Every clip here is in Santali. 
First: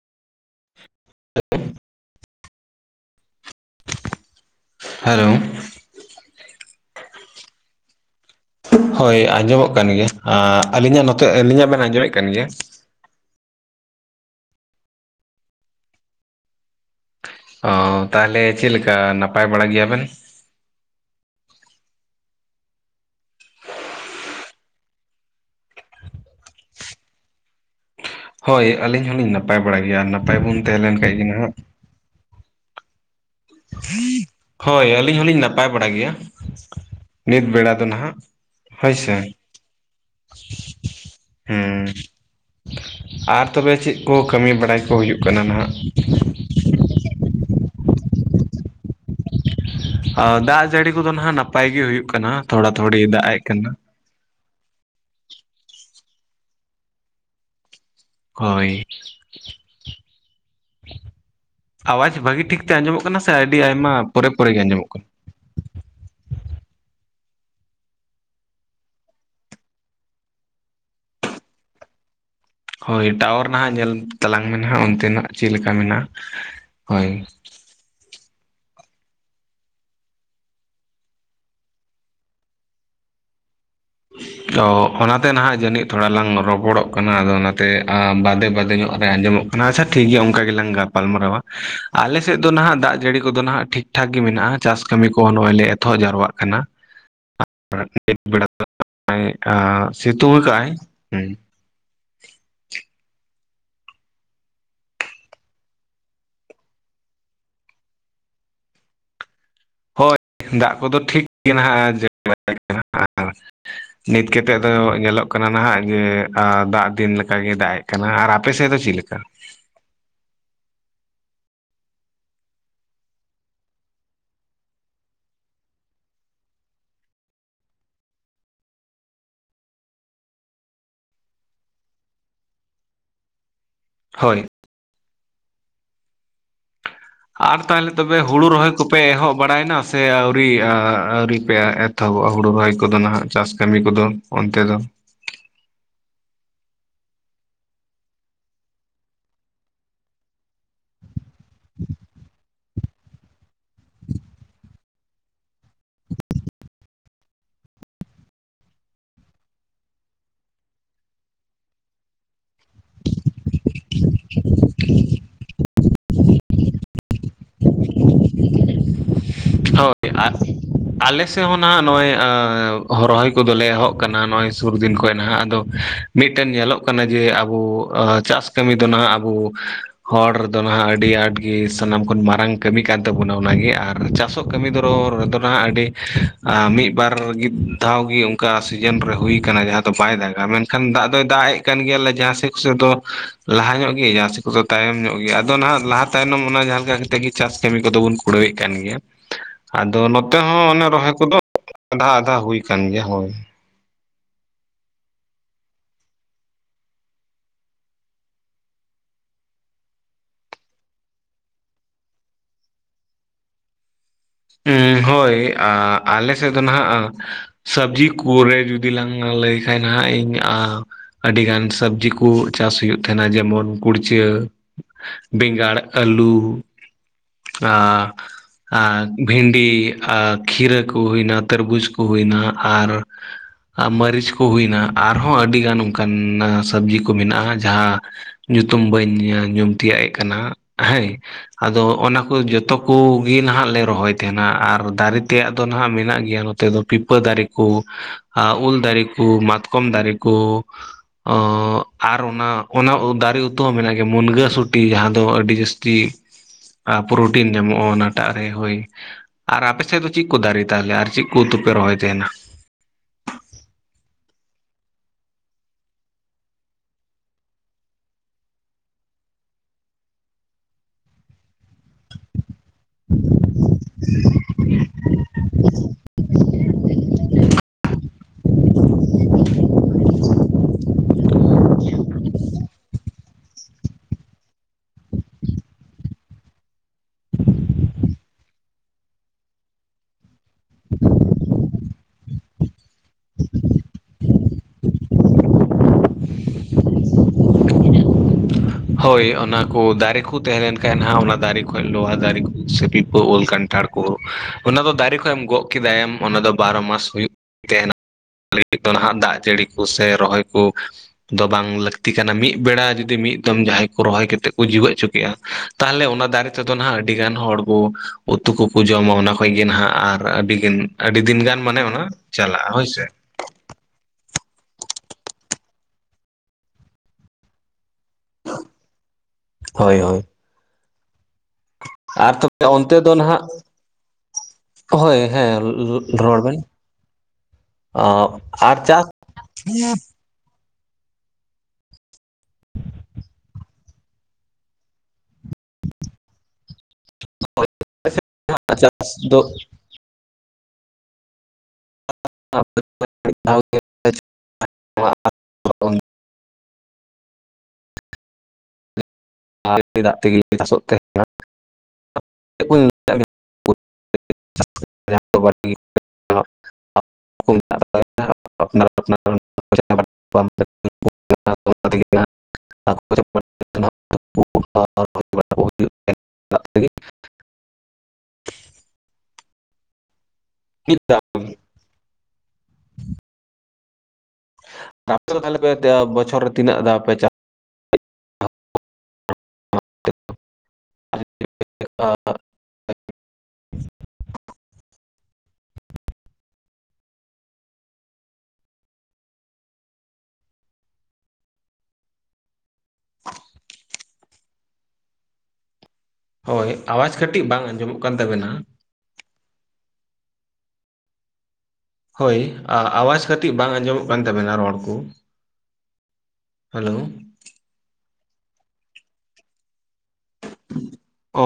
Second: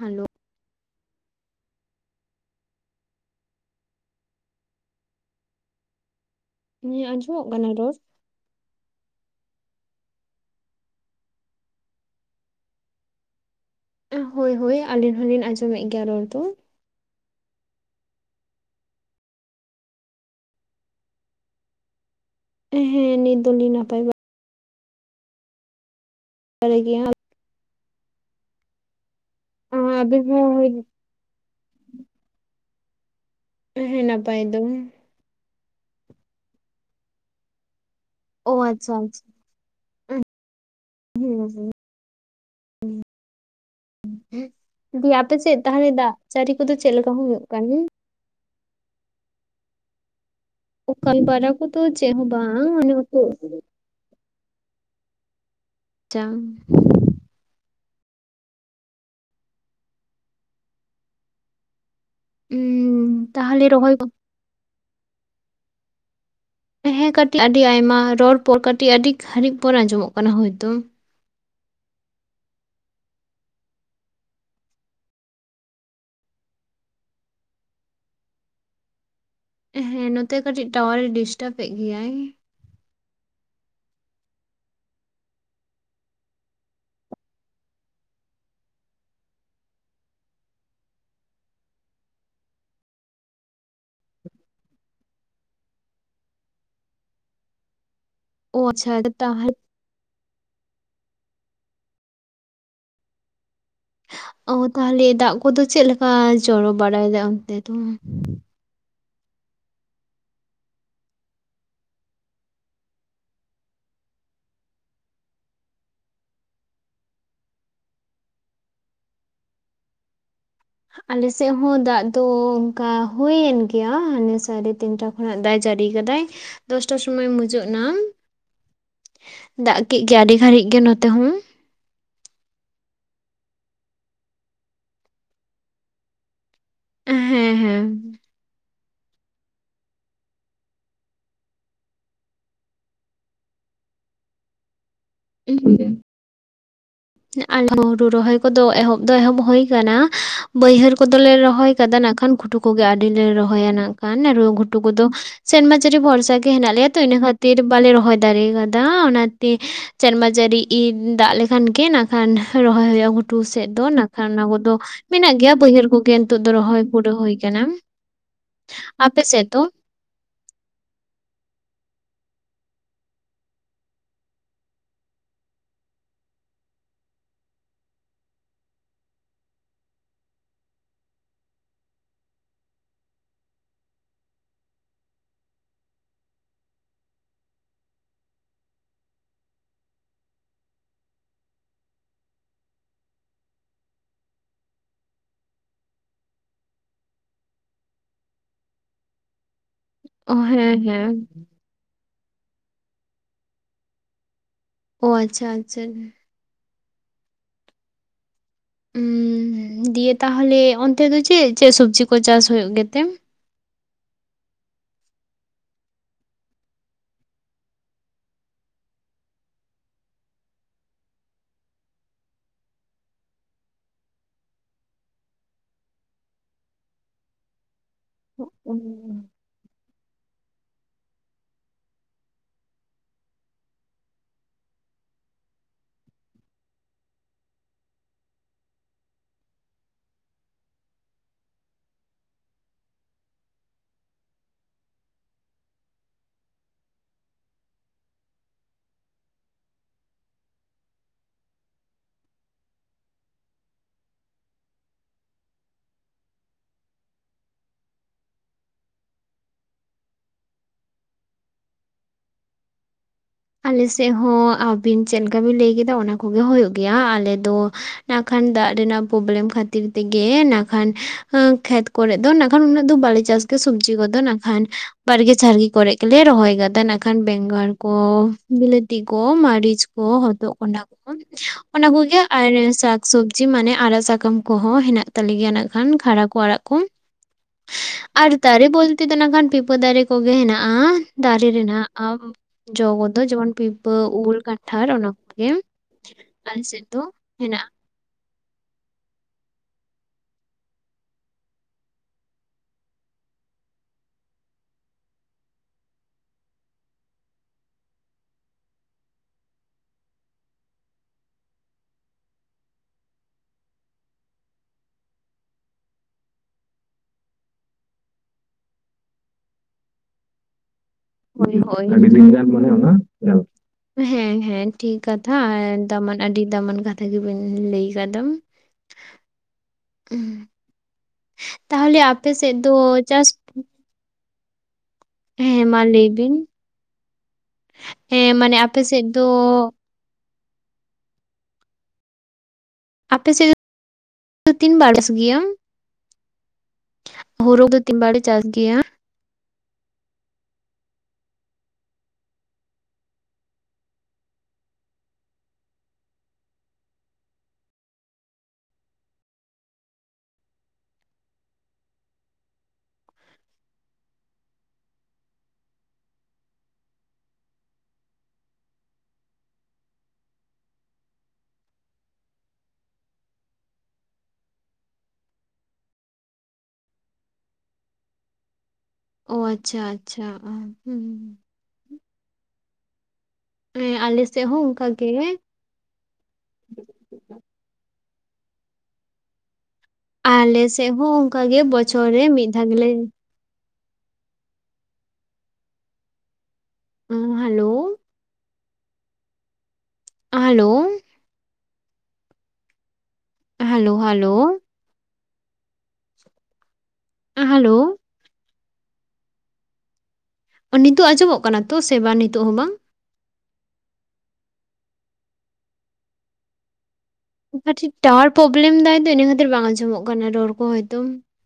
ᱦᱮᱞᱳ, [unintelligible] ᱦᱮᱞᱳ, ᱤᱧᱟᱸ ᱟᱸᱡᱚᱢᱚᱜ ᱠᱟᱱᱟ ᱨᱚᱲ? ᱦᱳᱭ ᱟᱸᱡᱚᱢᱚᱜ ᱠᱟᱱ ᱜᱮᱭᱟ ᱟᱻ ᱟᱹᱞᱤᱧᱟ ᱱᱚᱛᱮ ᱟᱹᱞᱤᱧᱟ ᱵᱮᱱ ᱟᱸᱡᱚᱢᱮᱫ ᱠᱟᱱ ᱜᱮᱭᱟ᱾ ᱦᱳᱭ ᱦᱳᱭ ᱟᱹᱞᱤᱧ ᱦᱚᱸ ᱞᱤᱧ ᱟᱸᱡᱚᱢᱮᱫ ᱜᱮᱭᱟ ᱨᱚᱲ ᱫᱚ᱾ ᱚᱻ ᱛᱟᱦᱚᱸᱞᱮ ᱪᱮᱫ ᱞᱮᱠᱟ ᱱᱟᱯᱟᱭ ᱵᱟᱲᱟ ᱜᱮᱭᱟᱵᱮᱱ? ᱦᱮᱸ ᱱᱤᱛ ᱫᱚ ᱞᱤᱧ ᱱᱟᱯᱟᱭ [unintelligible] ᱵᱟᱲᱟ ᱜᱮᱭᱟ᱾ ᱦᱳᱭ ᱟᱹᱞᱤᱧ ᱦᱚᱸ ᱞᱤᱧ ᱱᱟᱯᱟᱭ ᱵᱟᱲᱟ ᱜᱮᱭᱟ ᱟᱵᱤᱱ ᱱᱟᱯᱟᱭ ᱵᱚᱱ ᱦᱚᱸ ᱛᱟᱦᱮᱸ ᱞᱮᱱ ᱠᱷᱟᱡ ᱜᱮ ᱱᱟᱦᱟ ᱦᱮᱸ ᱱᱟᱯᱟᱭ ᱫᱚ ᱦᱳᱭ ᱟᱹᱞᱤᱧ ᱦᱚᱸ ᱞᱤᱧ ᱱᱟᱯᱟᱭ ᱵᱟᱲᱟ ᱜᱮᱭᱟ, ᱱᱤᱛ ᱵᱮᱲᱟ ᱫᱚ ᱱᱟᱦᱟᱜ ᱾ ᱚ ᱟᱪᱪᱷᱟ, ᱦᱩᱸ, ᱦᱮᱸ᱾ ᱟᱨ ᱛᱚᱵᱮ ᱪᱮᱫ ᱠᱚ ᱠᱟᱹᱢᱤ ᱵᱟᱲᱟᱭ ᱠᱚ ᱦᱩᱭᱩᱜ ᱠᱟᱱᱟ ᱱᱟᱦᱟᱸᱜ? ᱱᱤᱛᱚ ᱫᱚ ᱪᱮᱫ ᱞᱮᱠᱟ ᱦᱚᱸ ᱦᱩᱭᱩᱜ ᱠᱟᱱ ᱜᱮᱭᱟ, ᱟ ᱫᱟᱜ ᱡᱟᱹᱲᱤ ᱠᱚᱫᱚ ᱠᱟᱹᱢᱤ ᱱᱟᱦᱟ ᱵᱟᱨᱟ ᱱᱟᱯᱟᱭ ᱠᱚᱫᱚ ᱜᱮ ᱦᱩᱭᱩᱜ ᱪᱮᱫ ᱦᱚᱸ ᱠᱟᱱᱟ ᱵᱟᱝ ᱛᱷᱚᱲᱟ ᱚᱱᱮ ᱛᱷᱚᱲᱤ ᱩᱛᱩ ᱫᱟᱜ ᱮᱡ ᱟᱪᱪᱷᱟ ᱠᱟᱱᱟ ᱾ ᱪᱟᱝ᱾ ᱦᱳᱭ᱾ ᱟᱣᱟᱡ ᱵᱷᱟᱹᱜᱤ ᱩᱸ ᱴᱷᱤᱠ ᱛᱮ ᱟᱸᱡᱚᱢᱚᱜ ᱠᱟᱱᱟ ᱥᱮ ᱟᱹᱰᱤ ᱛᱟᱦᱚᱞᱮ ᱟᱭᱢᱟ ᱨᱚᱦᱚᱭ ᱠᱚ ᱯᱚᱨᱮ ᱯᱚᱨᱮ ᱜᱮ ᱟᱸᱡᱚᱢᱚᱜ ᱠᱟᱱᱟ? ᱦᱮᱸ ᱠᱟᱹᱴᱤᱡ ᱟᱰᱤ ᱟᱭᱢᱟ ᱨᱚᱲ ᱯᱚᱨ ᱠᱟᱹᱴᱤᱡ ᱟᱹᱰᱤ ᱜᱷᱟᱹᱨᱤᱡ ᱯᱚᱨ ᱟᱸᱡᱚᱢᱚᱜ ᱠᱟᱱᱟ ᱦᱳᱭᱛᱚ᱾ ᱦᱳᱭ ᱴᱟᱣᱟᱨ ᱱᱟᱦᱟᱸᱜ ᱧᱮᱞ ᱛᱟᱞᱟᱝ ᱢᱮ ᱦᱟᱸᱜ ᱚᱱᱛᱮᱱᱟᱜ ᱪᱮᱫ ᱞᱮᱠᱟ ᱢᱮᱱᱟᱜᱼᱟ ᱦᱳᱭ ᱾ ᱦᱮᱸ ᱱᱚᱛᱮ ᱠᱟᱹᱴᱤᱡ ᱴᱟᱣᱟᱨᱮ ᱰᱤᱥᱴᱟᱵ ᱮᱫ ᱜᱮᱭᱟᱭ ᱾ ᱚ ᱚᱱᱟᱛᱮ ᱱᱟᱦᱟᱸᱜ ᱡᱟᱹᱱᱤᱡ ᱛᱷᱚᱲᱟ ᱞᱟᱝ ᱨᱚᱯᱚᱲᱚᱜ ᱠᱟᱱᱟ ᱟᱫᱚ ᱚᱱᱟᱛᱮ ᱵᱟᱫᱮ ᱵᱟᱫᱮ ᱧᱚᱜ ᱨᱮ ᱟᱸᱡᱚᱢᱚᱜ ᱠᱟᱱᱟ ᱟᱪᱪᱷᱟ ᱴᱷᱤᱠ ᱜᱮᱭᱟ ᱚᱱᱠᱟ ᱜᱮᱞᱟᱝ ᱜᱟᱞᱯᱟᱞᱢᱟᱨᱟᱣᱼᱟ ᱟᱞᱮᱥᱮᱫ ᱫᱚ ᱱᱟᱦᱟᱸᱜ ᱫᱟ ᱡᱟᱹᱲᱤ ᱠᱚᱫᱚ ᱱᱟᱦᱟᱸᱜ ᱴᱷᱤᱠ ᱴᱷᱟᱠ ᱜᱮ ᱢᱮᱱᱟᱜᱼᱟ ᱪᱟᱥ ᱠᱟᱹᱢᱤ ᱠᱚᱦᱚᱸ ᱱᱚᱸᱜᱼᱚᱭ ᱞᱮ ᱮᱛᱚᱦᱚᱵ ᱡᱟᱣᱨᱟᱜ ᱠᱟᱱᱟ ᱾ [inaudible] [unintelligible] ᱵᱮᱲᱟ ᱚ ᱟᱪᱪᱷᱟ ᱛᱟᱦᱚᱞᱮ ᱥᱤᱛᱩᱝ ᱠᱟᱜᱼᱟ ᱟᱭ ᱦᱩᱸ ᱾ ᱚ ᱛᱟᱦᱚᱞᱮ ᱫᱟ ᱠᱚᱫᱚ ᱪᱮᱫ ᱞᱮᱠᱟ ᱡᱚᱨᱚ ᱵᱟᱲᱟᱭᱫᱟ ᱚᱱᱛᱮ ᱫᱚ? ᱦᱳᱭ ᱫᱟ ᱠᱚᱫᱚ ᱴᱷᱤᱠ ᱜᱮ ᱱᱟᱦᱟᱜ [unintelligible] [inaudible] ᱱᱤᱛ ᱠᱮᱛᱮ ᱫᱚ ᱧᱮᱞᱚᱜ ᱠᱟᱱᱟ ᱱᱟᱦᱟᱸᱜ ᱡᱮ ᱫᱟᱜ ᱫᱤᱱ ᱞᱮᱠᱟ ᱜᱮ ᱫᱟᱜ ᱮᱜ ᱠᱟᱱᱟ, ᱟᱨ ᱟᱯᱮᱥᱮᱫ ᱫᱚ ᱪᱮᱫ ᱞᱮᱠᱟ? ᱟᱞᱮᱥᱮᱫ ᱦᱚᱸ ᱫᱟᱜ ᱫᱚ ᱚᱱᱠᱟ ᱦᱩᱭᱮᱱ ᱜᱮᱭᱟ ᱦᱟᱸᱱᱮ ᱥᱟᱲᱮ ᱛᱤᱱᱴᱟ ᱠᱷᱚᱱᱟᱜ ᱫᱟᱭᱮ ᱡᱟᱹᱲᱤᱭ ᱠᱟᱫᱟᱭ ᱫᱚᱥᱴᱟ ᱥᱚᱢᱚᱭ ᱢᱩᱪᱟᱹᱫ ᱱᱟ᱾ ᱫᱟᱜ ᱠᱮᱜ ᱜᱮᱭᱟᱭ ᱟᱹᱰᱤ ᱜᱷᱟᱲᱤᱜ ᱜᱮ ᱱᱚᱛᱮ ᱦᱚᱸ, ᱦᱳᱭ᱾ ᱦᱮᱸ ᱦᱮᱸ ᱟᱨ ᱛᱟᱦᱚᱞᱮ ᱛᱚᱵᱮ ᱦᱩᱲᱩ ᱨᱚᱦᱚᱭ ᱠᱚᱯᱮ ᱮᱦᱚᱵ ᱵᱟᱲᱟᱭᱱᱟ ᱥᱮ ᱟᱣᱨᱤ ᱟᱣᱨᱤ ᱯᱮ ᱮᱛᱷᱚᱦᱚᱵᱚᱜᱼᱟ ᱦᱩᱲᱳ ᱨᱚᱦᱚᱭ ᱠᱚᱫᱚ ᱱᱟᱦᱟᱸᱜ ᱪᱟᱥ ᱠᱟᱢᱤ ᱠᱚᱫᱚ ᱚᱱᱛᱮ ᱫᱚ? [unintelligible] ᱟᱞᱚ ᱦᱩᱲᱩ ᱨᱚᱦᱚᱭ ᱠᱚᱫᱚ ᱮᱦᱚᱵ ᱫᱚ ᱮᱦᱚᱵ ᱦᱩᱭ ᱠᱟᱱᱟ ᱵᱟᱹᱭᱦᱟᱹᱨ ᱠᱚᱫᱚᱞᱮ ᱨᱚᱦᱚᱭ ᱠᱟᱫᱟ ᱱᱟᱜ ᱠᱷᱟᱱ ᱜᱷᱩᱴᱩ ᱠᱚᱜᱮ ᱟᱣᱨᱤᱞᱮ ᱨᱚᱦᱚᱭᱟ ᱱᱟᱜ ᱠᱷᱟᱱ ᱟᱨ ᱜᱷᱩᱴᱩ ᱠᱚᱫᱚ ᱥᱮᱨᱢᱟᱡᱟᱹᱨᱤ ᱵᱷᱚᱨᱥᱟ ᱜᱮ ᱦᱮᱱᱟᱜ ᱞᱮᱭᱟ ᱛᱚ ᱤᱱᱟᱹ ᱠᱷᱟᱹᱛᱤᱨ ᱵᱟᱞᱮ ᱨᱚᱦᱚᱭ ᱫᱟᱲᱮᱭ ᱠᱟᱫᱟ ᱚᱱᱟᱛᱮ ᱥᱮᱨᱢᱟ ᱡᱟᱹᱨᱤ ᱤᱱ ᱫᱟᱜ ᱞᱮᱠᱷᱟᱱ ᱜᱮ ᱱᱟᱠᱷᱟᱱ ᱨᱚᱦᱚᱭ ᱦᱩᱭᱩᱜᱼᱟ ᱜᱷᱩᱴᱩ ᱥᱮᱫ ᱫᱚ ᱱᱟᱠᱷᱟᱱ ᱚᱱᱟ ᱠᱚᱫᱚ ᱢᱮᱱᱟᱜ ᱜᱮᱭᱟ ᱵᱟᱹᱭᱦᱟᱹᱨ ᱠᱚᱜᱮ ᱱᱤᱛᱚᱜ ᱫᱚ ᱨᱚᱦᱚᱭ ᱯᱩᱨᱟᱹ ᱦᱩᱭ ᱠᱟᱱᱟ᱾ ᱟᱯᱮ ᱥᱮᱫ ᱫᱚ? [unintelligible] ᱟᱞᱮ ᱥᱮᱫ ᱦᱚᱸ ᱱᱟᱦᱟᱸᱜ ᱱᱚᱜᱼᱚᱭ ᱦᱚᱨᱚᱦᱚᱭ ᱠᱚᱫᱚᱞᱮ ᱮᱦᱚᱵ ᱠᱟᱱᱟ ᱱᱚᱜᱼᱚᱭ ᱥᱩᱨ ᱫᱤᱱ ᱠᱷᱚᱱ ᱱᱟᱦᱟᱸᱜ ᱟᱫᱚ ᱢᱤᱫᱴᱮᱱ ᱧᱮᱞᱚᱜ ᱠᱟᱱᱟ ᱡᱮ ᱟᱵᱚ ᱪᱟᱥ ᱠᱟᱹᱢᱤ ᱫᱚ ᱱᱦᱟᱸᱜ ᱟᱵᱚ ᱦᱚᱲ ᱨᱮᱫᱚ ᱱᱟᱦᱟᱸᱜ ᱟᱹᱰᱤ ᱟᱸᱴᱜᱤ ᱥᱟᱱᱟᱢ ᱠᱷᱚᱱ ᱢᱟᱨᱟᱝ ᱠᱟᱹᱢᱤ ᱠᱟᱱ ᱛᱟᱵᱚᱱᱟ ᱚᱱᱟᱜᱮ ᱟᱨ ᱪᱟᱥᱚᱜ ᱠᱟᱹᱢᱤ ᱫᱚᱨᱚ ᱨᱮᱫᱚ ᱱᱟᱦᱟᱸᱜ ᱟᱹᱰᱤ ᱢᱤᱫ ᱵᱟᱨ ᱢᱤᱫ ᱫᱷᱟᱣ ᱜᱮ ᱚᱱᱠᱟ ᱥᱤᱡᱤᱱ ᱨᱮ ᱦᱩᱭ ᱠᱟᱱᱟ ᱡᱟᱦᱟᱸ ᱫᱚ ᱵᱟᱭ ᱫᱟᱜᱟ ᱢᱮᱱᱠᱷᱟᱱ ᱫᱟᱜ ᱫᱚᱭ ᱫᱟᱜ ᱮᱫ ᱠᱟᱱ ᱜᱮᱭᱟᱞᱮ ᱡᱟᱦᱟᱸᱥᱮ ᱥᱚᱫᱚ ᱞᱟᱦᱟ ᱧᱚᱜ ᱜᱮ ᱡᱟᱦᱟᱸ ᱥᱮ ᱠᱚ ᱛᱟᱭᱚᱢ ᱧᱚᱜ ᱜᱮᱭᱟ ᱟᱫᱚ ᱱᱟᱦᱟᱸᱜ ᱞᱟᱦᱟ ᱛᱟᱭᱱᱚᱢ ᱚᱱᱟ ᱡᱟᱦᱟᱸ ᱞᱮᱠᱟ ᱠᱟᱛᱮ ᱜᱮ ᱪᱟᱥ ᱠᱟᱹᱢᱤ ᱠᱚᱫᱚ ᱵᱚᱱ ᱠᱩᱲᱟᱹᱣᱮᱫ ᱠᱟᱱ ᱜᱮᱭᱟ᱾ ᱟᱫᱚ ᱚ ᱱᱚᱛᱮ ᱦᱚᱸ ᱦᱮᱸ ᱚᱱᱮ ᱨᱚᱦᱚᱭ ᱦᱮᱸ ᱠᱚᱫᱚ ᱟᱫᱷᱟ ᱟᱫᱷᱟ ᱦᱩᱭ ᱠᱟᱱ ᱜᱮᱭᱟ ᱦᱳᱭ᱾ ᱚ ᱟᱪᱪᱷᱟ ᱟᱪᱪᱷᱟ᱾ ᱩᱢ ᱫᱤᱭᱮ ᱛᱟᱦᱚᱞᱮ ᱚᱱᱛᱮ ᱫᱚ ᱪᱮᱫ ᱪᱮᱫ ᱥᱚᱵᱡᱤ ᱠᱚ ᱪᱟᱥ ᱦᱩᱭᱩᱜ ᱜᱮᱛᱮ? ᱩᱸ ᱦᱳᱭ ᱟᱞᱮ ᱥᱮᱫ ᱫᱚ ᱱᱟᱦᱟᱸᱜ ᱥᱟᱵᱽᱡᱤ ᱠᱚᱨᱮ ᱡᱩᱫᱤ ᱞᱟᱝ ᱞᱟᱹᱭ ᱠᱷᱟᱡ ᱱᱟᱦᱟᱸᱜ ᱤᱧ ᱟ ᱟᱹᱰᱤᱜᱟᱱ ᱥᱟᱵᱽᱡᱤ ᱠᱚ ᱪᱟᱥ ᱦᱩᱭᱩᱜ ᱛᱟᱦᱮᱸᱱᱟ ᱡᱮᱢᱚᱱ ᱠᱩᱲᱪᱟᱹ ᱵᱮᱝᱜᱟᱲ ᱟᱹᱞᱩ ᱟ ᱟ ᱵᱷᱤᱱᱰᱤ ᱟᱨ ᱠᱷᱤᱨᱟᱹ ᱠᱚ ᱦᱩᱭᱱᱟ ᱛᱟᱨᱵᱩᱡᱽ ᱠᱚ ᱦᱩᱭᱱᱟ ᱟᱨ ᱢᱟᱹᱨᱤᱪ ᱠᱚ ᱦᱩᱭᱱᱟ ᱟᱨᱦᱚᱸ ᱟᱹᱰᱤ ᱜᱟᱱ ᱚᱱᱠᱟᱱ ᱥᱟᱵᱽᱡᱤ ᱠᱚ ᱢᱮᱱᱟᱜ-ᱟ ᱡᱟᱦᱟ ᱧᱩᱛᱩᱢ ᱵᱟᱹᱧ ᱧᱩᱢ ᱛᱤᱭᱟᱹᱜ ᱮᱜ ᱠᱟᱱᱟ ᱦᱟᱹᱭ᱾ ᱟᱫᱚ ᱚᱱᱟ ᱠᱩ ᱡᱚᱛᱚ ᱠᱩᱜᱮ ᱱᱟᱦᱟᱜ ᱞᱮ ᱨᱚᱦᱚᱭ ᱛᱮᱦᱮᱱᱟ ᱟᱨ ᱫᱟᱨᱮ ᱛᱮᱭᱟᱜ ᱫᱚ ᱱᱟᱦᱱᱟᱜ ᱢᱮᱱᱟᱜ ᱜᱮᱭᱟ ᱱᱚᱛᱮ ᱫᱚ ᱯᱤᱯᱟᱹ ᱫᱟᱨᱮ ᱠᱩ᱾ ᱟᱜ ᱩᱞ ᱫᱟᱨᱮ ᱠᱩ ᱢᱟᱛᱠᱚᱢ ᱫᱟᱨᱮ ᱠᱩ᱾ ᱟᱨ ᱚᱱᱟ ᱚᱱᱟ ᱩ ᱫᱟᱨᱮ ᱩᱛᱩ ᱦᱚᱸ ᱢᱮᱱᱟᱜ ᱜᱮᱭᱟ, ᱢᱩᱱᱜᱟᱹ ᱥᱩᱴᱤ ᱡᱟᱦᱟᱸ ᱫᱚ ᱟᱹᱰᱤ ᱡᱟᱹᱥ ᱛᱤ ᱯᱨᱚᱴᱤᱱ ᱧᱟᱢᱚᱜ-ᱟ ᱚᱱᱟᱴᱟᱜ ᱨᱮ ᱦᱳᱭ᱾ ᱟᱨ ᱟᱯᱮ ᱥᱮᱫ ᱫᱚ ᱪᱤᱜ ᱠᱩ ᱫᱟᱨᱮ ᱛᱟᱦᱞᱮ ᱟᱨ ᱪᱤᱜ ᱠᱩ ᱩᱛᱩ ᱯᱮ ᱨᱚᱦᱚᱭ ᱛᱟᱦᱮᱸᱱᱟ᱾ ᱟᱞᱮ ᱥᱮᱜ ᱦᱚᱸ ᱟᱹᱵᱤᱱ ᱪᱮᱫ ᱞᱮᱠᱟ ᱵᱤᱱ ᱞᱟᱹᱭ ᱠᱮᱫᱟ ᱚᱱᱟ ᱠᱚᱜᱮ ᱦᱳᱭᱳᱜ ᱜᱮᱭᱟ, ᱟᱞᱮ ᱫᱚ ᱱᱟᱠᱷᱟᱱ ᱫᱟᱜ ᱨᱮᱱᱟᱜ ᱯᱳᱵᱞᱮᱢ ᱠᱷᱟᱹᱛᱤᱨ ᱛᱮᱜᱮ ᱱᱟᱠᱷᱟᱱ ᱠᱷᱮᱛ ᱠᱚᱨᱮᱫ ᱫᱚ ᱱᱟᱠᱷᱟᱱ ᱩᱱᱟᱹᱜ ᱫᱚ ᱵᱟᱞᱮ ᱪᱟᱥ ᱜᱮᱭᱟ ᱥᱚᱵᱽᱡᱤ ᱠᱚᱫᱚ ᱱᱟᱠᱷᱟᱱ ᱵᱟᱨᱜᱮ ᱡᱷᱟᱨᱜᱮ ᱠᱚᱨᱮᱜ ᱜᱮᱞᱮ ᱨᱚᱦᱚᱭ ᱠᱟᱫᱟ ᱱᱟᱜᱠᱷᱟᱱ ᱵᱮᱸᱜᱟᱲ ᱠᱚ᱾ ᱵᱤᱞᱟᱹᱛᱤ ᱠᱚ ᱢᱟᱨᱤᱪ ᱠᱚ ᱦᱚᱛᱚᱜ ᱠᱚᱸᱰᱷᱟ᱾ ᱚᱱᱟ ᱠᱚᱜᱮ ᱟᱨ ᱥᱟᱠᱥᱚᱵᱽᱡᱤ ᱢᱟᱱᱮ ᱟᱨᱟ ᱥᱟᱠᱟᱢ ᱠᱚᱦᱚᱸ ᱦᱮᱱᱟᱜ ᱛᱟᱞᱮ ᱜᱮᱭᱟ ᱱᱟᱜᱠᱷᱟᱱ ᱠᱷᱟᱨᱟ ᱠᱚ ᱟᱲᱟᱜ ᱠᱚ᱾ [inaudible] ᱟᱨ ᱫᱟᱨᱮ ᱵᱚᱞᱛᱮ ᱫᱚ ᱱᱟᱠᱷᱟᱱ ᱯᱤᱯᱟᱹ ᱫᱟᱨᱮ ᱠᱚᱜᱮ ᱦᱮᱱᱟᱜ-ᱟ ᱫᱟᱨᱮ ᱨᱮᱱᱟᱜ᱾ ᱟᱵ ᱡᱚ ᱠᱚ ᱫᱚ ᱡᱮᱢᱚᱱ ᱯᱤᱯᱟᱹ ᱩᱞ ᱠᱟᱱᱴᱷᱟᱲ ᱚᱱᱟ ᱠᱚᱜᱮ ᱟᱞᱮᱥᱮᱫ ᱫᱚ ᱦᱮᱱᱟᱜ-ᱟ᱾ ᱦᱳᱭ ᱚᱱᱟᱠᱩ ᱫᱟᱨᱮᱠᱩ ᱛᱟᱦᱮᱸ ᱞᱮᱱ ᱠᱷᱟᱱᱡ ᱱᱟᱦᱟᱜ ᱚᱱᱟ ᱫᱟᱨᱮ ᱠᱷᱚᱱ ᱞᱚᱣᱟ ᱫᱟᱨᱮ ᱠᱚ ᱥᱮ ᱯᱤᱯᱟᱹ ᱳᱞ ᱠᱟᱱᱴᱷᱟᱲ᱾ ᱠᱩ ᱚᱱᱟ ᱫᱚ ᱫᱟᱨᱮ ᱠᱷᱚᱡ ᱮᱢ ᱜᱚᱜ ᱠᱮᱫᱟᱭ ᱮᱢ ᱚᱱᱟ ᱫᱚ ᱵᱟᱨᱚ ᱢᱟᱥ ᱦᱩᱭᱩᱜ ᱛᱮᱦᱮᱱᱟ᱾ [unintelligible] ᱫᱚ ᱱᱟᱦᱟᱜ ᱫᱟᱜ ᱡᱟᱹᱲᱤ ᱠᱩ ᱥᱮ ᱨᱚᱦᱚᱭ ᱠᱩ᱾ ᱫᱚ ᱵᱟᱝ ᱞᱟᱹᱠᱛᱤ ᱠᱟᱱᱟ ᱢᱤᱫ ᱵᱮᱲᱟ ᱡᱩᱫᱤ ᱢᱤᱫ ᱡᱟᱦᱟᱸᱭ ᱠᱚ ᱨᱚᱦᱚᱭ ᱠᱟᱛᱮᱫ ᱠᱚ ᱡᱤᱣᱮᱫ ᱦᱚᱪᱚ ᱠ ᱠᱮᱜ-ᱟ, ᱛᱟᱦᱚᱞᱮ ᱚᱱᱟ ᱫᱟᱨᱮ ᱛᱮᱫᱚ ᱦᱟᱸᱜ ᱟᱹᱰᱤ ᱜᱟᱱ ᱦᱚᱲ ᱵᱚ ᱩᱛᱩ ᱠᱚᱠᱚ ᱡᱚᱢᱟ ᱚᱱᱟ ᱦᱳᱭ ᱜᱮ ᱱᱟᱦᱟᱜ ᱟᱨ ᱟᱹᱰᱤ ᱫᱤᱱ ᱟᱹᱰᱤ ᱫᱤᱱ ᱜᱟᱱ ᱢᱟᱱᱮ ᱚᱱᱟ ᱪᱟᱞᱟᱜ-ᱟ ᱦᱳᱭᱥᱮ ᱾ ᱦᱮᱞᱳ᱾ ᱦᱮᱸ ᱦᱮᱸ ᱴᱷᱤᱠ ᱠᱟᱛᱷᱟ ᱟᱨ ᱫᱟᱢᱟᱱ ᱟᱹᱰᱤ ᱫᱟᱢᱟᱱ ᱠᱟᱛᱷᱟ ᱜᱮᱵᱤᱱ ᱞᱟᱹᱭ ᱠᱟᱫᱟᱢ ᱾ ᱦᱳᱭ ᱦᱳᱭ᱾ ᱛᱟᱦᱮ ᱟᱯ ᱟᱨ ᱛᱚᱵᱮ ᱚᱱᱛᱮ ᱫᱚ ᱱᱟᱦᱟᱜ, ᱦᱳᱭ ᱦᱮᱸ ᱢᱟ ᱞᱟᱹᱭ ᱵᱤᱱ ᱨᱚᱲ ᱵᱮᱱ ᱾ ᱚᱸ ᱦᱮᱸ ᱢᱟᱱᱮ ᱟᱨ ᱟᱯᱮ ᱪᱟᱥ ᱥᱮᱫ ᱫᱚ [inaudible] ᱟᱯᱮᱥᱮᱫ ᱫᱚ ᱛᱤᱱ ᱵᱟᱲᱮᱥ ᱜᱮᱭᱟ? ᱦᱩᱲᱩ ᱫᱚ ᱛᱤᱱ ᱵᱟᱲᱮ ᱪᱟᱥ ᱜᱮᱭᱟ? ᱫᱳᱜ [unintelligible] ᱢᱤᱫ ᱫᱷᱟᱣ ᱜᱮ [unintelligible] ᱟᱞᱮ ᱫᱟᱜ ᱛᱮᱜᱮᱞᱮ ᱪᱟᱥᱚᱜ ᱛᱟᱦᱮᱱᱟ [inaudible] [inaudible] [unintelligible] [unintelligible] [unintelligible] ᱛᱮᱜᱮ ᱱᱟᱜ [unintelligible] ᱠᱷᱚᱡᱚᱜ ᱠᱟᱱᱟ ᱾ [unintelligible] ᱚᱸ ᱟᱪᱪᱷᱟ ᱟᱪᱪᱷᱟ, ᱦᱚᱸ᱾ ᱦᱮᱸ, ᱟᱞᱮ ᱥᱮᱜ ᱦᱚᱸᱚᱱᱠᱟ ᱜᱮ, ᱦᱮᱸ᱾ ᱛᱟᱦᱚᱞᱮ ᱵᱚᱪᱷᱚᱨ ᱨᱮ ᱛᱤᱱᱟᱹᱜ ᱫᱷᱟᱣ ᱯᱮ ᱪᱟ ᱟᱞᱮᱥᱮᱫ ᱦᱚᱸ ᱚᱱᱠᱟ ᱜᱮ ᱵᱚᱪᱷᱚᱨ ᱨᱮ ᱢᱤᱫ ᱫᱷᱟᱣ ᱜᱮᱞᱮ ᱩᱸ ᱦᱟᱞᱳ ᱦᱟᱞᱳ ᱦᱟᱞᱳ ᱦᱟᱞᱳ ᱦᱳᱭ ᱟᱣᱟᱡ ᱠᱟᱹᱴᱤᱡ ᱵᱟᱝ ᱦᱮᱞᱳ ᱟᱸᱡᱚᱢᱚᱜ ᱠᱟᱱ ᱛᱟᱵᱮᱱᱟ᱾ ᱱᱤᱛᱳᱜ ᱟᱸᱡᱚᱢᱚᱜ ᱠᱟᱱᱟ? ᱛᱚ ᱥᱮ ᱵᱟᱝ ᱦᱳᱭ ᱱᱤᱛᱚᱜ ᱦᱚᱸ ᱵᱟᱝ? ᱟ-ᱟᱣᱟᱪ ᱠᱟᱴ ᱴᱤᱡ ᱵᱟᱝ ᱟᱸᱡᱚᱢᱚᱜ ᱠᱟᱱ ᱛᱟᱵᱮᱱᱟ ᱨᱚᱲ ᱠᱚ ᱦᱮᱞᱳ ᱾ ᱠᱟᱹᱴᱤᱡ ᱴᱟᱣᱟᱨ ᱯᱨᱳᱵᱞᱮᱢ ᱫᱟᱭ ᱛᱮ ᱤᱱᱟᱹ ᱠᱷᱟᱛᱤᱨ ᱵᱟᱝ ᱟᱸᱡᱚᱢᱚᱜ ᱠᱟᱱᱟ ᱨᱚᱲ ᱠᱚ ᱦᱚᱭᱛᱚ ᱚ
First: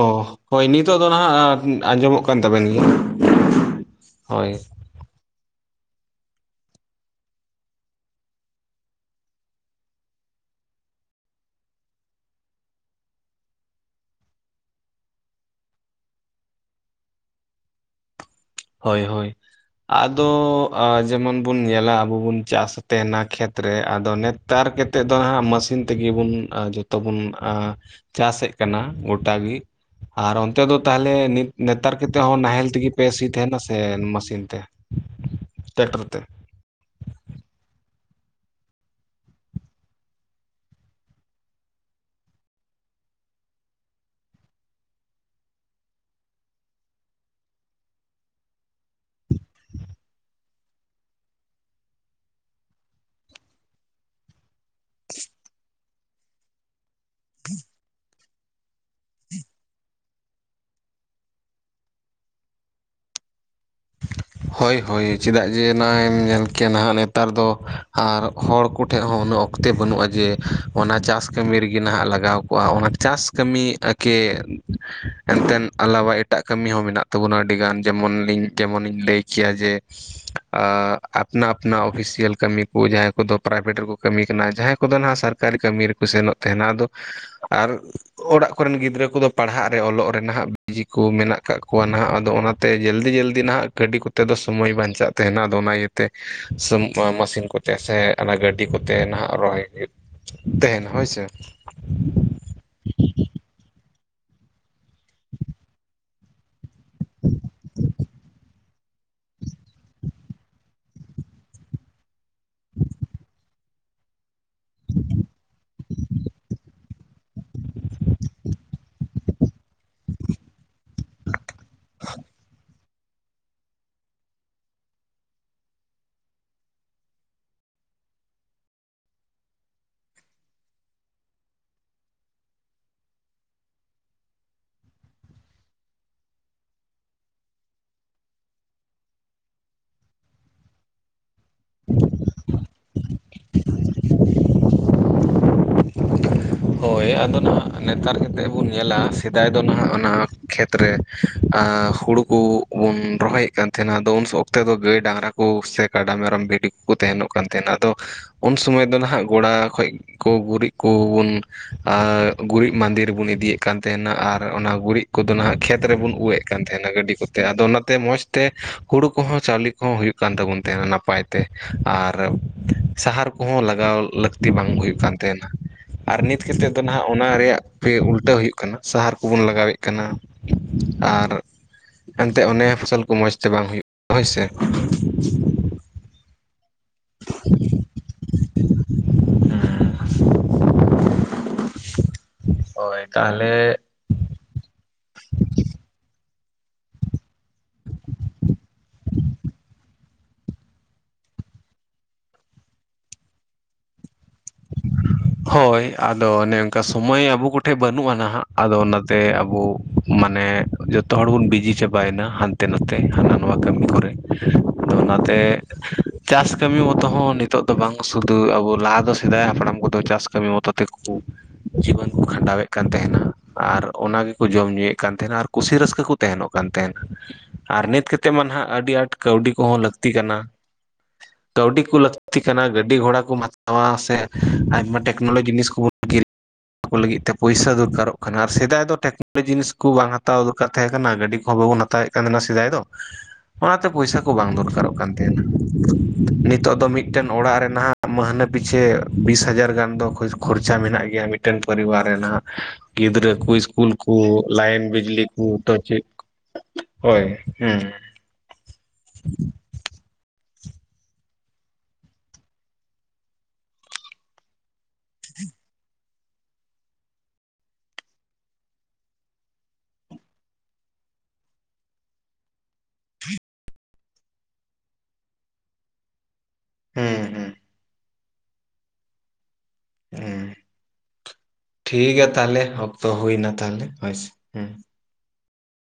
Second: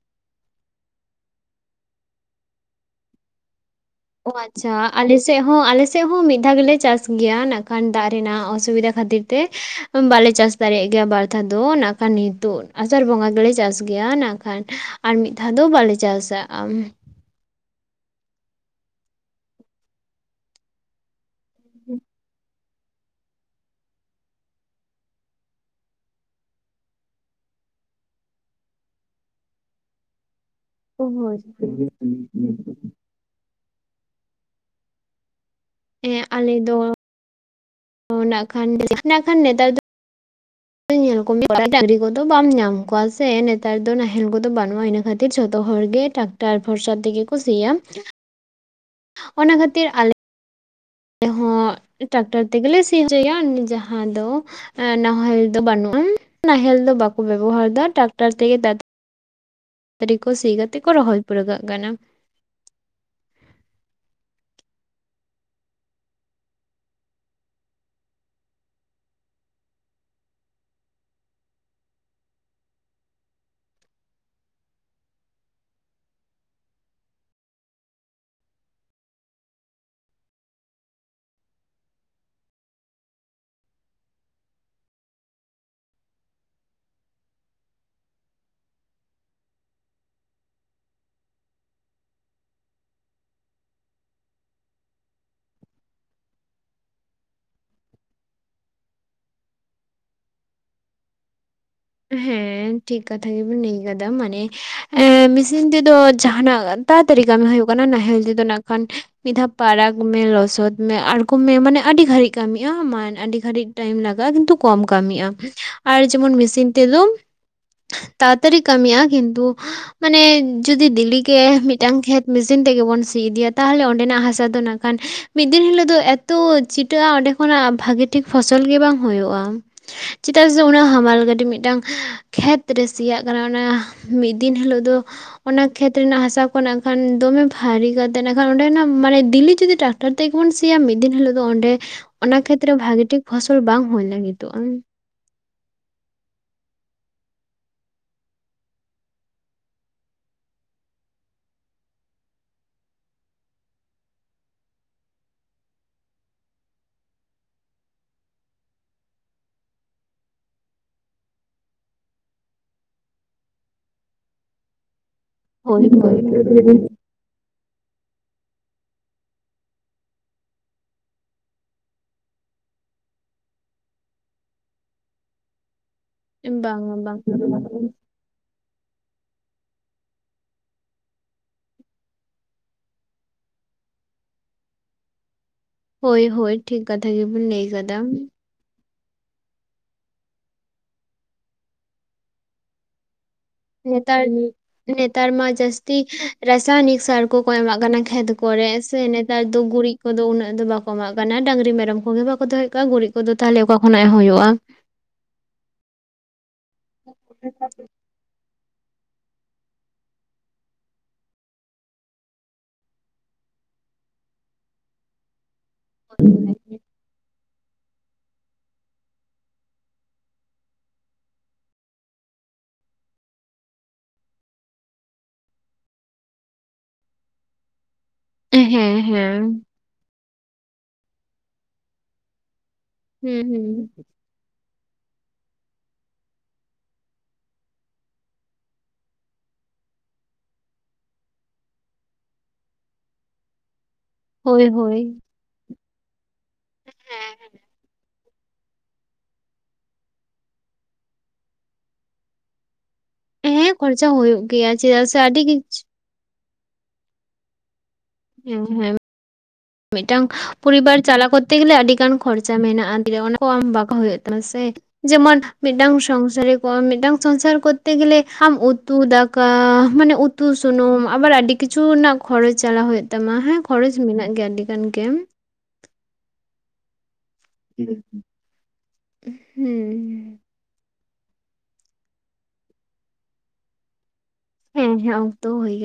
ᱦᱳᱭ ᱱᱤᱛᱳᱜ ᱫᱚ ᱱᱟᱦᱟᱜ ᱟᱸᱡᱚᱢᱚᱜ ᱠᱟᱱ ᱛᱟᱵᱮᱱ ᱜᱮᱭᱟ ᱾ ᱚᱸ ᱟᱪᱷᱟ ᱟᱞᱮ ᱥᱮᱫ ᱦᱚᱸ ᱟᱞᱮ ᱥᱮᱫ ᱦᱚᱸ ᱢᱤᱫ ᱫᱷᱟᱣ ᱜᱮᱞᱮ ᱪᱟᱥ ᱜᱮᱭᱟ ᱱᱟᱜ-ᱠᱷᱟᱱ ᱫᱟᱜ ᱨᱮᱱᱟᱜ ᱚᱥᱩᱵᱤᱫᱷᱟ ᱠᱷᱟᱹᱛᱤᱨ ᱛᱮ ᱾ ᱵᱟᱞᱮ ᱪᱟᱥ ᱫᱟᱲᱮᱭᱟᱜ ᱜᱮᱭᱟ ᱵᱟᱨᱫᱷᱟᱣ ᱫᱚ ᱱᱟᱜᱠᱷᱟᱱ ᱱᱤᱛᱚᱜ ᱟᱥᱟᱲ ᱵᱚᱸᱜᱟ ᱫᱚᱞᱮ ᱪᱟᱥ ᱜᱮᱭᱟ ᱱᱟᱜ-ᱠᱷᱟᱱ ᱟᱨ ᱢᱤᱫ ᱫᱷᱟᱣ ᱫᱚ ᱵᱟᱞᱮ ᱪᱟᱥᱟ-ᱟ ᱾ ᱦᱳᱭ ᱦᱳᱭ ᱟᱫᱚ ᱟ ᱡᱮᱢᱚᱱ ᱵᱚᱱ ᱧᱮᱞᱟ ᱟᱵᱚ ᱵᱚᱱ ᱪᱟᱥ ᱛᱮᱱᱟ ᱠᱷᱮᱛᱨᱮ ᱟᱫᱚ ᱱᱮᱛᱟᱨ ᱠᱮᱛᱮᱫ ᱫᱚ ᱦᱟᱸᱜ ᱢᱟᱥᱤᱱ ᱛᱮᱜᱮ ᱵᱚᱱ ᱡᱚᱛᱚᱵᱚᱱ ᱪᱟᱥᱮᱫ ᱠᱟᱱᱟ ᱜᱚᱴᱟᱜᱮ ᱟᱨ ᱚᱱᱛᱮ ᱫᱚ ᱛᱟᱦᱞᱮ ᱦᱳᱭ ᱱᱤᱛ ᱱᱮᱛᱟᱨ ᱠᱮᱛᱮ ᱦᱚᱸ ᱱᱟᱦᱮᱞ ᱛᱮᱜᱮ ᱯᱮ ᱥᱤ ᱛᱮᱱᱟᱥᱮ ᱥᱮ ᱢᱮᱥᱤᱱ ᱛᱮ ᱴᱮᱠᱴᱟᱨ ᱛᱮ ᱦᱮᱸ ᱟᱞᱮ ᱫᱚ ᱱᱟᱜ-ᱠᱷᱟᱱ [unintelligible] ᱱᱟᱜ-ᱠᱷᱟᱱ ᱱᱮᱛᱟᱨ ᱫᱚ [unintelligible] ᱟᱠᱨᱤ ᱠᱚᱫᱚ ᱵᱟᱢ ᱧᱟᱢ ᱠᱚᱣᱟ ᱥᱮ ᱱᱮᱛᱟᱨ ᱫᱚ ᱱᱟᱦᱮᱞ ᱠᱚᱫᱚ ᱵᱟᱹᱱᱩᱜ-ᱟ ᱤᱱᱟᱹ ᱠᱷᱟᱹᱛᱤᱨ ᱡᱷᱚᱛᱚ ᱦᱚᱲ ᱜᱮ ᱴᱟᱠ [inaudible] ᱚᱱᱟ ᱠᱷᱟᱹᱛᱤᱨ ᱟᱞᱮ ᱟᱞᱮ ᱦᱚᱸ ᱴᱨᱟᱠᱴᱚᱨ ᱛᱮᱜᱮ ᱞᱮ ᱥᱤ ᱦᱚᱪᱚᱭᱟ ᱩᱱᱤ ᱡᱟᱦᱟᱸ ᱫᱚ ᱱᱟᱦᱮᱞ ᱫᱚ ᱵᱟᱹᱱᱩᱜ-ᱟ ᱱᱟᱦᱮᱞ ᱫᱚ ᱵᱟᱠᱚ ᱵᱮᱵᱚᱦᱟᱨ ᱮᱫᱟ ᱴᱨᱟᱠᱴᱟᱨ ᱛᱮᱜᱮ- ᱛᱟᱲᱟᱛᱟᱨᱤ ᱠᱚ ᱥᱤ ᱠᱟᱛᱮ ᱠᱚ ᱨᱚᱦᱚᱭ ᱯᱩᱨᱟᱹᱣ ᱠᱟᱜ ᱠᱟᱱᱟ [inaudible] ᱦᱳᱭ ᱦᱳᱭ ᱪᱮᱫᱟᱜ ᱡᱮ ᱱᱚᱜ-ᱟᱭ ᱮᱢ ᱧᱮᱞ ᱠᱮᱭᱟ ᱱᱟᱦᱟᱜ ᱱᱮᱛᱟᱨ ᱫᱚ ᱟᱨ ᱦᱚᱲ ᱠᱚᱴᱷᱮᱱ ᱦᱚᱸ ᱩᱱᱟᱹᱜ ᱚᱠᱛᱚ ᱚᱠᱛᱮ ᱵᱟᱹᱱᱩᱜ-ᱟ ᱡᱮ ᱚᱱᱟ ᱪᱟᱥ ᱠᱟᱹᱢᱤ ᱨᱮᱜᱮ ᱱᱟᱦᱟᱜ ᱞᱟᱜᱟᱣ ᱠᱚᱜ-ᱟ ᱚᱱᱟ ᱪᱟᱥ ᱠᱟᱹᱢᱤ ᱮᱠᱮ ᱮᱱᱛᱮᱫ ᱟᱞᱟᱣᱟ ᱮᱴᱟᱜ ᱠᱟᱹᱢᱤ ᱦᱚᱸ ᱢᱮᱱᱟᱜ ᱛᱟᱵᱚᱱᱟ ᱟᱹᱰᱤ ᱜᱟᱱ ᱡᱮᱢᱚᱱ ᱞᱤᱧ ᱡᱮᱢᱚᱱ ᱤᱧ ᱞᱟᱹᱭ ᱠᱮᱭᱟ ᱡᱮ ᱟᱯᱱᱟ ᱟᱯᱱᱟ ᱚᱯᱷᱤᱥᱤᱭᱟᱞ ᱠᱟᱹᱢᱤ ᱠᱚ ᱡᱟᱦᱟᱸᱭ ᱠᱚᱫᱚ ᱯᱨᱟᱭᱵᱷᱮᱴ ᱨᱮᱠᱚ ᱠᱟᱹᱢᱤ ᱠᱟᱱᱟ ᱡᱟᱦᱟᱸᱭ ᱠᱚᱫᱚ ᱦᱟᱜ ᱥᱟᱨ ᱠᱟᱨᱤ ᱠᱟᱹᱢᱤ ᱨᱮᱠᱚ ᱥᱮᱱᱚᱜ ᱛᱟᱦᱮᱱᱟ ᱟᱫᱚ ᱟᱨ ᱚᱲᱟᱜ ᱠᱚᱨᱮᱱ ᱜᱤᱫᱽᱨᱟᱹ ᱠᱚᱫᱚ ᱯᱟᱲᱦᱟᱜ ᱨᱮ ᱚᱞᱚᱜ ᱨᱮ ᱱᱟᱦᱟᱜ ᱵᱤᱡᱤ ᱠᱚ ᱢᱮᱱᱟᱜ ᱠᱜᱟ ᱠᱚᱣᱟ ᱱᱟᱦᱟᱜ ᱟᱫᱚ ᱚᱱᱟᱛᱮ ᱡᱚᱞᱫᱤ ᱡᱚᱞᱫᱤ ᱡᱩᱫᱤ ᱱᱟᱜ ᱜᱟᱹᱰᱤ ᱠᱚᱛᱮ ᱫᱚ ᱥᱚᱢᱚᱭ ᱵᱟᱧᱪᱟᱜ ᱛᱟᱦᱮᱱᱟ ᱟᱫᱚ ᱚᱱᱟ ᱤᱭᱟᱹᱛᱮ ᱢᱥᱤᱱ ᱠᱚ ᱪᱮᱫᱟᱜ ᱥᱮ ᱚᱱᱟ ᱜᱟᱹᱰᱤ ᱠᱚᱛᱮ ᱱᱟᱦᱟᱜ ᱨᱚᱦᱚᱭ ᱦᱩᱭᱩᱜ ᱛᱟᱦᱮᱱ ᱦᱳᱭᱥᱮ ᱦᱮᱸ ᱴᱷᱤᱠ ᱠᱟᱛᱷᱟ ᱜᱮᱵᱮᱱ ᱞᱟᱹᱭ ᱠᱟᱫᱟ ᱢᱟᱱᱮ ᱮ ᱢᱮᱥᱤᱱ ᱛᱮᱫᱚ ᱡᱟᱦᱟᱱᱟᱜ ᱛᱟᱲᱟᱛᱟᱲᱤ ᱠᱟᱹᱢᱤ ᱦᱳᱭᱳᱜ ᱠᱟᱱᱟ ᱱᱟᱦᱮᱞ ᱛᱮᱫᱚ ᱱᱟᱜ ᱠᱷᱟᱱ ᱢᱤᱫ ᱫᱷᱟᱣ ᱯᱟᱨᱟᱠ ᱢᱮ ᱞᱚᱥᱚᱫ ᱢᱮ ᱟᱬᱜᱚᱢ ᱢᱮ ᱢᱟᱱᱮ ᱟᱹᱰᱤ ᱜᱷᱟᱹᱲᱤᱡ᱾ ᱠᱟᱹᱢᱤ-ᱟ ᱢᱟᱱ ᱟᱹᱰᱤ ᱜᱷᱟᱹᱲᱤᱡ ᱴᱟᱭᱤᱢ ᱞᱟᱜᱟᱜ-ᱟ ᱠᱤᱱᱛᱩ ᱠᱚᱢ ᱠᱟᱹᱢᱤᱜ-ᱟ ᱟᱨ ᱡᱮᱢᱚᱱ ᱢᱮᱥᱤᱱ ᱛᱟᱲᱟ ᱛᱟᱲᱤ ᱠᱟᱹᱢᱤᱜ-ᱟ ᱠᱤᱱᱛᱩ? ᱢᱟᱱᱮ ᱡᱩᱚᱫᱤ ᱫᱤᱞᱤᱜᱮ ᱢᱤᱫᱴᱟᱝ ᱠᱷᱮᱛ ᱢᱮᱥᱤᱱ ᱛᱮᱜᱮᱵᱚᱱ ᱥᱤ ᱤᱫᱤᱭᱟ ᱛᱟᱦᱞᱮ ᱚᱸᱰᱮᱱᱟᱜ ᱦᱟᱥᱟ ᱫᱚ ᱱᱟᱜ ᱠᱷᱟᱱ ᱢᱤᱫ ᱫᱤᱱ ᱦᱤᱞᱳᱜ ᱫᱚ ᱮᱛᱚ ᱪᱷᱤᱴᱟᱹᱜᱼᱟ ᱚᱸᱰᱮ ᱠᱷᱚᱱᱟᱜ ᱵᱷᱟᱹᱜᱤ ᱴᱷᱤᱠ ᱯᱷᱚᱥᱚᱞ ᱜᱮ ᱵᱟᱝ ᱦᱩᱭᱩᱜᱼᱟ ᱪᱮᱫᱟᱜ ᱥᱮ ᱚᱱᱟ ᱦᱟᱢᱟᱞ ᱜᱟᱹᱰᱤ ᱢᱤᱫ ᱴᱟᱝ ᱠᱷᱮᱛ ᱨᱮ ᱥᱤᱭᱟᱜ ᱠᱟᱱᱟ ᱚᱱᱟ ᱢᱤᱫ ᱫᱤᱱ ᱦᱤᱞᱳᱜ ᱫᱚ ᱚᱱᱟ ᱠᱷᱮᱛ ᱨᱮᱱᱟᱜ ᱦᱟᱥᱟ ᱠᱚ ᱱᱟᱜ ᱠᱷᱟᱱ ᱫᱚᱢᱮ ᱵᱷᱟᱨᱤ ᱠᱟᱛᱮ ᱱᱟᱜ ᱠᱷᱟᱱ ᱚᱸᱰᱮᱱᱟᱜ ᱢᱟᱱᱮ ᱫᱤᱞᱤ ᱡᱩᱫᱤ ᱴᱟᱠ ᱴᱟᱨ ᱛᱮᱜᱮᱵᱚᱱ ᱥᱤᱭᱟ ᱢᱤᱫ ᱫᱤᱱ ᱦᱤᱞᱳ ᱫᱚ ᱚᱸᱰᱮ ᱚᱱᱟ ᱠᱷᱮᱛᱨᱮ ᱵᱷᱟᱜᱮ ᱴᱷᱤᱠ ᱯᱷᱚᱥᱚᱞ ᱵᱟᱝ ᱦᱩᱭ ᱞᱟᱹᱜᱤᱫᱚᱜᱼᱟ᱾ ᱦᱳᱭ ᱟᱫᱚ ᱱᱟᱦᱟᱜ ᱱᱮᱛᱟᱨ ᱠᱟᱛᱮᱫ ᱵᱚᱱ ᱧᱮᱞᱟ ᱥᱮᱫᱟᱭ ᱫᱚ ᱱᱟᱦᱟᱜ ᱚᱱᱟ ᱠᱷᱮᱛᱨᱮ ᱮᱸ ᱦᱩᱲᱩ ᱠᱚ ᱵᱚᱱ ᱨᱚᱦᱚᱭᱮᱫ ᱠᱟᱱ ᱛᱟᱦᱮᱱᱟ ᱟᱫᱚ ᱩᱱ ᱚᱠᱛᱮ ᱫᱚ ᱜᱟᱹᱭ ᱰᱟᱝᱨᱟ ᱠᱚ ᱥᱮ ᱠᱟᱰᱟ, ᱢᱮᱨᱚᱢ, ᱵᱷᱤᱰᱤ ᱠᱚᱠᱚ ᱛᱟᱦᱮᱱᱚᱜ ᱠᱟᱱ ᱛᱟᱦᱮᱱᱟ ᱟᱫᱚ ᱩᱱ ᱥᱚᱢᱚᱭ ᱫᱚ ᱱᱟᱦᱟᱸᱜ ᱜᱚᱲᱟ ᱠᱷᱚᱡ ᱠᱚ ᱜᱩᱨᱤᱡ ᱠᱚᱵᱚᱱ ᱟ ᱜᱩᱨᱤᱡ ᱢᱟᱸᱫᱮ ᱨᱮᱵᱚᱱ ᱤᱫᱤᱭᱮᱫ ᱠᱟᱱ ᱛᱟᱦᱮᱱᱟ ᱟᱨ ᱚᱱᱟ ᱜᱩᱨᱤᱡ ᱠᱚᱫᱚ ᱱᱟᱦᱟᱜ ᱠᱷᱮᱛ ᱦᱳᱭ ᱦᱳᱭ ᱨᱮᱵᱚᱱ ᱩᱵ ᱮᱫ ᱠᱟᱱ ᱛᱟᱦᱮᱱᱟ ᱜᱟᱹᱰᱤ ᱠᱚ ᱛᱮ ᱟᱫᱚ ᱚᱱᱟᱛᱮ ᱢᱚᱸᱡᱽ ᱛᱮ ᱦᱩᱲᱩ ᱠᱚᱦᱚᱸ ᱪᱟᱣᱞᱮ ᱠᱚᱦᱚᱸ ᱦᱩᱭᱩᱜ ᱠᱟᱱ ᱛᱟᱵᱚᱱ ᱛᱟᱦᱮᱸᱱᱟ ᱱᱟᱯᱟᱭ ᱛᱮ᱾ ᱟᱨ ᱥᱟᱦᱟᱨ ᱠᱚᱦᱚᱸ ᱞᱟᱜᱟᱣ ᱞᱟᱹᱠᱛᱤ ᱵᱟᱝ ᱦᱩᱭᱩᱜ ᱠᱟᱱ ᱛᱟᱦᱮᱱᱟ᱾ ᱟᱨ ᱱᱤᱛ ᱠᱟᱛᱮᱫ ᱫᱚ ᱵᱟᱝᱟ ᱱᱟᱦᱟᱜ ᱚᱱᱟ ᱵᱟᱝ ᱨᱮᱭᱟᱜ ᱜᱮ ᱩᱞ ᱴᱟᱹ ᱦᱩᱭᱩᱜ ᱠᱟᱱᱟ, ᱥᱟᱦᱟᱨ ᱠᱚᱵᱚᱱ ᱞᱟᱜᱟᱣᱮᱫ ᱠᱟᱱᱟ ᱟᱨ [inaudible] ᱛᱮ ᱚᱱᱮ ᱯᱷᱚᱥᱚᱞ ᱠᱚ ᱢᱚᱸᱡᱽᱛᱮ ᱵᱟᱝ ᱦᱩᱭᱩᱜ ᱦᱳᱭ ᱥᱮ᱾ ᱦᱳᱭ ᱦᱳᱭ ᱴᱷᱤᱠ ᱠᱟᱛᱷᱟ ᱜᱮᱵᱚᱱ ᱞᱟᱹᱭ ᱟᱠᱟᱫᱟ᱾ [inaudible] ᱦᱳᱭ ᱛᱟᱦᱚᱞᱮ ᱱᱮᱛᱟᱨ ᱱᱮᱛᱟᱨ ᱢᱟ ᱡᱥᱛᱤ ᱨᱟᱥᱟᱭᱚᱱᱤᱠ ᱥᱟᱨ ᱠᱚᱠᱚ ᱮᱢᱟᱜ ᱠᱟᱱᱟ ᱠᱷᱮᱛ ᱠᱚᱨᱮ ᱥᱮ ᱱᱮᱛᱟᱨ ᱫᱚ ᱜᱩᱨᱤᱡ ᱠᱚᱫᱚ ᱩᱱᱟᱹᱜ ᱫᱚ ᱵᱟᱠᱚ ᱮᱢᱟᱜ ᱠᱟᱱᱟ ᱰᱟᱹᱝᱨᱤ ᱢᱮᱨᱚᱢ ᱠᱚᱜᱮ ᱵᱟᱠᱚ ᱫᱚᱦᱚᱭᱮᱫ ᱠᱚᱭᱟ ᱜᱩᱨᱤᱡ ᱠᱚᱫᱚ ᱛᱟᱦᱚᱞᱮ ᱚᱠᱟ ᱠᱷᱚᱱᱟᱜ ᱦᱩᱭᱩᱜᱼᱟ᱾ ᱦᱳᱭ ᱟᱫᱚ ᱚᱱᱮ ᱚᱱᱠᱟ ᱥᱚᱢᱚᱭ ᱟᱵᱚ ᱠᱚᱴᱷᱮᱡ ᱵᱟᱹᱱᱩᱜᱼᱟ ᱱᱟᱦᱟᱜ᱾ ᱟᱫᱚ ᱚᱱᱟᱛᱮ ᱟᱵᱚ ᱢᱟᱱᱮ ᱡᱚᱛᱚ ᱦᱚᱲ ᱵᱚᱱ ᱵᱤᱡᱤ ᱪᱟᱵᱟᱭᱮᱱᱟ ᱦᱟᱱ ᱛᱮ ᱱᱟᱛᱮ ᱦᱟᱱᱟ ᱱᱚᱣᱟ ᱠᱟᱹᱢᱤ ᱠᱚᱨᱮ, ᱟᱫᱚ ᱚᱱᱟᱛᱮ ᱪᱟᱥ ᱠᱟᱹᱢᱤ ᱢᱚᱛᱚ ᱦᱚᱸ ᱱᱤᱛᱳᱜ ᱫᱚ ᱵᱟᱝ ᱥᱩᱫᱷᱩ ᱟᱵᱚ ᱞᱟᱦᱟ ᱫᱚ ᱥᱮᱫᱟᱭ ᱦᱟᱯᱲᱟᱢ ᱠᱚᱫᱚ ᱪᱟᱥ ᱠᱟᱹᱢᱤ ᱢᱚᱛᱚ ᱛᱮᱜᱮ ᱠᱚ ᱡᱤᱵᱚᱱ ᱠᱚ ᱠᱷᱟᱸᱰᱟᱣᱮᱫ ᱠᱟᱱ ᱛᱟᱦᱮᱱᱟ ᱟᱨ ᱚᱱᱟ ᱜᱮᱠᱚ ᱡᱚᱢ ᱧᱩᱭᱮᱫ ᱠᱟᱱ ᱛᱟᱦᱮᱱᱟ ᱟᱨ ᱠᱩᱥᱤ ᱨᱟᱹᱥᱠᱟᱹ ᱠᱚ ᱛᱟᱦᱮᱱᱚᱜ ᱠᱟᱱ ᱛᱟᱦᱮᱱᱟ ᱟᱨ ᱱᱤᱛ ᱠᱟᱛ ᱛᱮ ᱢᱟ ᱱᱟᱦᱟᱜ ᱦᱮᱸ ᱟᱹᱰᱤ ᱟᱸᱴ ᱦᱮᱸ ᱠᱟᱹᱣᱰᱤ ᱠᱚᱦᱚᱸ ᱞᱟᱹᱠᱛᱤ ᱠᱟᱱᱟ, ᱠᱟᱹᱣᱰᱤ ᱠᱚ ᱞᱟᱹ ᱛᱤ ᱠᱟᱱᱟ ᱜᱟᱹᱰᱤ ᱜᱷᱚᱲᱟ ᱦᱩᱸ ᱠᱚᱢ ᱦᱩᱸ ᱦᱟᱛᱟᱣᱟ ᱥᱮ ᱟᱭᱢᱟ ᱴᱮᱠᱱᱳᱞᱚᱡᱤ ᱡᱤᱱᱤᱥ ᱠᱚᱵᱚᱱ ᱠᱤᱨᱤᱧ ᱠᱚ ᱞᱟᱹᱜᱤᱫ ᱛᱮ ᱯᱚᱭᱥᱟ ᱫᱚᱨᱠᱟᱨᱚᱜ ᱠᱟᱱᱟ ᱟᱨ ᱥᱮᱫᱟᱭ ᱫᱚ [inaudible] ᱡᱤᱱᱤᱥ ᱠᱚ ᱵᱟᱝ ᱦᱟᱛᱟᱣ ᱫᱚᱨᱠᱟᱨ ᱛᱟᱦᱮᱸ ᱠᱟᱱᱟ, ᱜᱟᱹᱰᱤᱦᱚᱸ ᱵᱟᱵᱚᱱ ᱦᱟᱛᱟᱣᱮᱫ ᱠᱟᱱ ᱛᱟᱦᱮᱱᱟ ᱥᱮᱫᱟᱭ ᱫᱚ, ᱚᱱᱟᱛᱮ ᱯᱚᱭᱥᱟ ᱠᱚ ᱵᱟᱝ ᱦᱳᱭ ᱫᱚᱨᱠᱟᱨᱚᱜ ᱦᱳᱭ ᱠᱟᱱ ᱛᱟᱦᱮᱱᱟ, ᱱᱤᱛᱚᱜ ᱫᱚ ᱢᱤᱫᱴᱮᱱ ᱚᱲᱟᱜ ᱨᱮ ᱱᱟᱦᱟᱜ ᱢᱟᱹᱦᱱᱟᱹ ᱯᱤᱪᱷᱮ ᱵᱤᱥ ᱦᱟᱡᱟᱨ ᱜᱟᱱ ᱫᱚ ᱠᱷᱚ ᱠᱷᱚᱨᱪᱟ ᱢᱮᱱᱟᱜ ᱜᱮᱭᱟ ᱢᱤᱫᱴᱮᱱ ᱯᱚᱨᱤᱵᱟᱨ ᱨᱮᱱᱟᱜ᱾ ᱜᱤᱫᱽᱨᱟᱹ ᱠᱩ ᱦᱮᱸ ᱤᱥᱠᱩᱞ ᱠᱷᱚᱨᱪᱟ ᱠᱩ ᱦᱩᱭᱩᱜ ᱜᱮᱭᱟ ᱞᱟᱭᱤᱱ ᱪᱮᱫᱟᱜ ᱥᱮ ᱵᱤᱡᱽᱞᱤ ᱟᱹᱰᱤ ᱠᱩ ᱛᱚ ᱠᱤᱪᱷᱩ ᱪᱮᱫ ᱦᱳᱭ ᱦᱩᱸ᱾ [inaudible] [inaudible] ᱢᱤᱫᱴᱟᱝ ᱯᱚᱨᱤᱵᱟᱨ ᱪᱟᱞᱟᱣ ᱠᱚᱛᱛᱮ ᱜᱮᱞᱮ ᱟᱹᱰᱤ ᱜᱟᱱ ᱠᱷᱚᱨᱪᱟ ᱢᱮᱱᱟᱜ-ᱟ ᱫᱤᱭᱮ ᱚᱱᱟ ᱠᱚ ᱟᱢ ᱵᱟᱜᱟᱣ ᱦᱩᱭᱩᱜ ᱛᱟᱱᱟ ᱥᱮ᱾ ᱡᱮᱢᱚᱱ ᱢᱤᱫᱴᱟᱝ ᱥᱚᱝᱥᱟᱨᱤ ᱠᱚ ᱢᱤᱫᱴᱟᱝ ᱥᱚᱝᱥᱟᱨ ᱠᱚᱛᱛᱮ ᱜᱮᱞᱮ ᱟᱢ ᱩᱛᱩ ᱫᱟᱠᱟ ᱢᱟᱱᱮ ᱩ ᱛᱩ ᱥᱩᱱᱩᱢ ᱟᱵᱟᱨ ᱟᱹᱰᱤ ᱠᱤᱪᱷᱩ ᱨᱮᱱᱟᱜ ᱠᱷᱚᱨᱚᱪ ᱪᱟᱞᱟᱣ ᱦᱩᱭᱩᱜ ᱛᱟᱢᱟ ᱦᱮᱸ ᱠᱷᱚᱨᱚᱪ ᱢᱮᱱᱟᱜ ᱜᱮᱭᱟ ᱟᱹᱰᱤ ᱜᱟᱱ ᱜᱮ᱾ ᱦᱮᱸ ᱦᱮᱸ᱾ ᱦᱩᱸ᱾ ᱩᱸ, ᱴᱷᱤᱠ ᱜᱮᱭᱟ ᱛᱟᱦᱚᱞᱮ ᱚᱠᱛᱚ ᱦᱩᱭᱱᱟ ᱛᱟᱦᱞᱮ ᱦᱳᱭ ᱥᱮ, ᱦᱩᱸ᱾ ᱦᱮᱸ ᱦᱮᱸ ᱚᱠᱛᱚ ᱦᱩᱭ ᱠᱟ